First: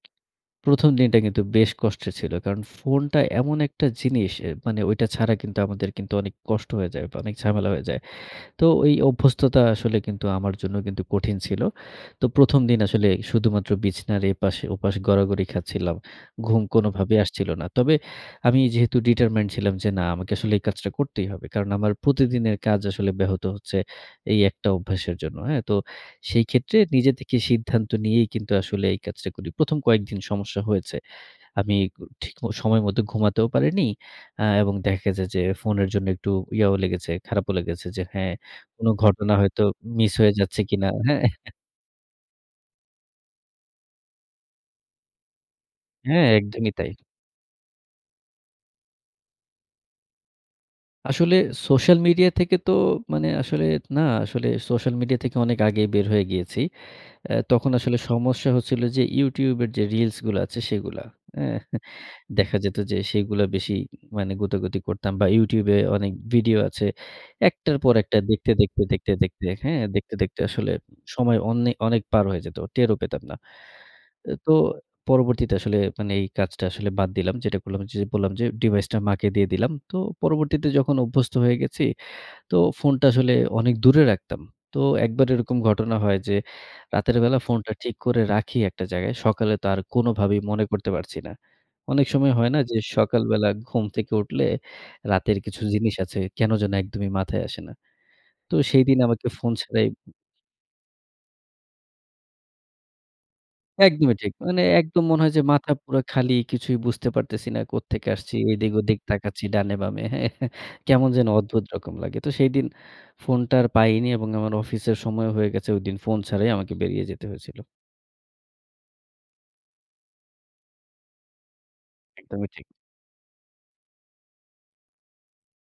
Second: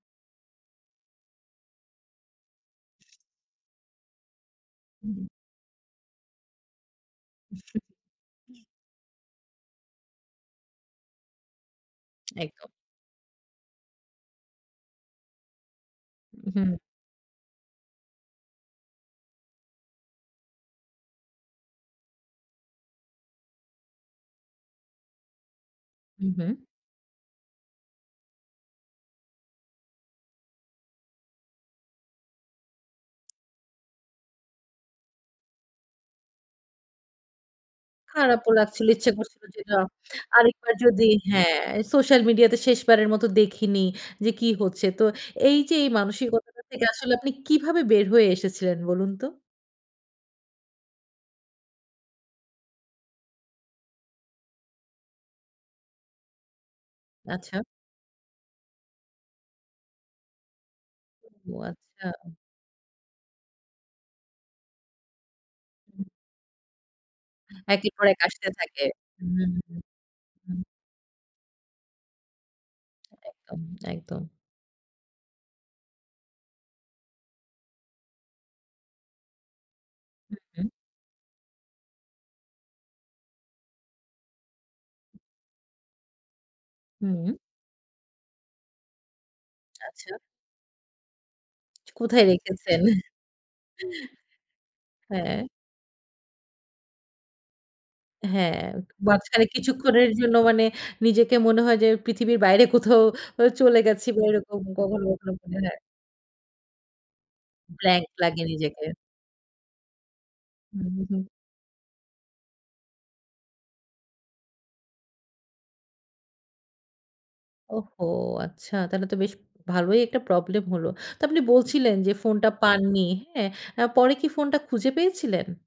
১ম দিনটা কিন্তু বেশ কষ্টের ছিল। কারণ ফোনটা এমন একটা জিনিস এ মানে ঐটা হু, হু। ছাড়া কিন্তু আমাদের কিন্তু অনেক কষ্ট হয়ে যায়, অনেক ঝামেলা হয়ে যায়। তো ওই অভ্যস্ততা আসলে কিন্তু আমার জন্য কিন্তু কঠিন ছিল। তো ১ম একদম। দিন আসলে শুধুমাত্র বিছানার এপাশে ওপাশে গড়াগড়ি খাচ্ছিলাম। উ ঘুম হু। কোনোভাবেই আসছিল না। তবে আমি যেহেতু ডিটারমাইনড ছিলাম যে না আমাকে আসলে এই কাজটা করতেই হবে, কারণ আমার প্রতিদিনের কাজ ব্যাহত হচ্ছে এই একটা অভ্যাসের জন্য। হ্যা? তো হু, সেই হু। ক্ষেত্রে নিজেদের থেকে সিদ্ধান্ত নিয়েই কিন্তু আসলে এই কাজটা করি, ১ম কয়েকদিন সমস্যা হয়েছে। আমি উ ঠিক সময়মতো ঘুমাতেও পারিনি। আ এবং দেখা যায় যে ফোনের জন্য একটুও ইয়াও লেগেছে, খারাপও লেগেছে যে হ্যা, খারাপও লাগছিল কোনো ইচ্ছা ঘটনা করছিল যে হয়তো না, মিস হয়ে যাচ্ছে আরেকবার কিনা হ্যা। যদি হ্যা সোশ্যাল মিডিয়াতে শেষবারের মতো দেখিনি যে কি হচ্ছে। তো এই যে এই হ্যা, মানসিকতা একদমই থেকে তাই। আসলে আপনি কিভাবে বের হয়ে এসেছিলেন বলুন তো? আসলে সোশ্যাল মিডিয়া থেকে তো মানে আসলে, না আসলে সোশ্যাল মিডিয়া থেকে অনেক আগেই বের হয়ে গিয়েছি। অ্যা আচ্ছা। তখন আসলে সমস্যা হচ্ছিল যে YouTube এর যে reels গুলা আছে সেগুলা, এ্যা ও আচ্ছা। দেখা যেত যে সেগুলা বেশি মানে গোতাগুতি করতাম বা YouTube এ হু। অনেক ভিডিও আছে। একটার একের পর পর একটা এক আসতে দেখতে, দেখতে, থাকে, দেখতে, হু, দেখতে, হ্যা, হু, দেখতে, দেখতে হু। আসলে সময় অন্নে অনেক পার হয়ে যেত। টেরও পেতাম না। একদম, একদম। এ তো পরবর্তীতে আসলে মানে এই কাজটা আসলে বাদ দিলাম। যেটা করলাম, বললাম যে ডিভাইসটা মাকে দিয়ে দিলাম। তো হু, পরবর্তীতে হু। যখন অভ্যস্ত হয়ে গেছি তো ফোনটা আসলে অনেক দূরে রাখতাম। তো একবার এরকম ঘটনা হয় যে রাতের হুম। বেলা ফোনটা ঠিক করে রাখি একটা জায়গায়। সকালে তো আর আচ্ছা। কোনোভাবেই মনে করতে পারছি না। অনেক কোথায় সময় হয় না যে রেখেছেন? সকালবেলা ঘুম থেকে উঠলে রাতের হ্যা। কিছু জিনিস আছে কেন যেন একদমই মাথায় আসে না। হ্যা তো সেইদিন আমাকে মাঝখানে ফোন ছাড়াই কিছুক্ষণের জন্য মানে নিজেকে মনে হয় যে পৃথিবীর বাইরে কোথাও ও চলে গেছি একদমই বা ঠিক। এরকম মানে একদম কখনো, মনে হয় যে কখনো মাথা হ্যা। পুরা খালি। কিছুই বুঝতে পারতেছি না। কোত ব্ল্যাংক থেকে আসছি, লাগে এদিক নিজেকে। ওদিক তাকাচ্ছি ডানে বামে হ্যা উ কেমন হু। যেন অদ্ভুত রকম লাগে। তো সেইদিন ফোনটা আর পাইনি এবং আমার অফিসের সময় হয়ে গেছে। ঐদিন ফোন ছাড়াই আমাকে বেরিয়ে যেতে হয়েছিল। ওহহো! আচ্ছা তাহলে তো বেশ ভালোই একটা প্রবলেম হলো। তো আপনি বলছিলেন যে একদমই ফোনটা ঠিক। পাননি, হ্যা? আ পরে কি ফোনটা খুঁজে পেয়েছিলেন?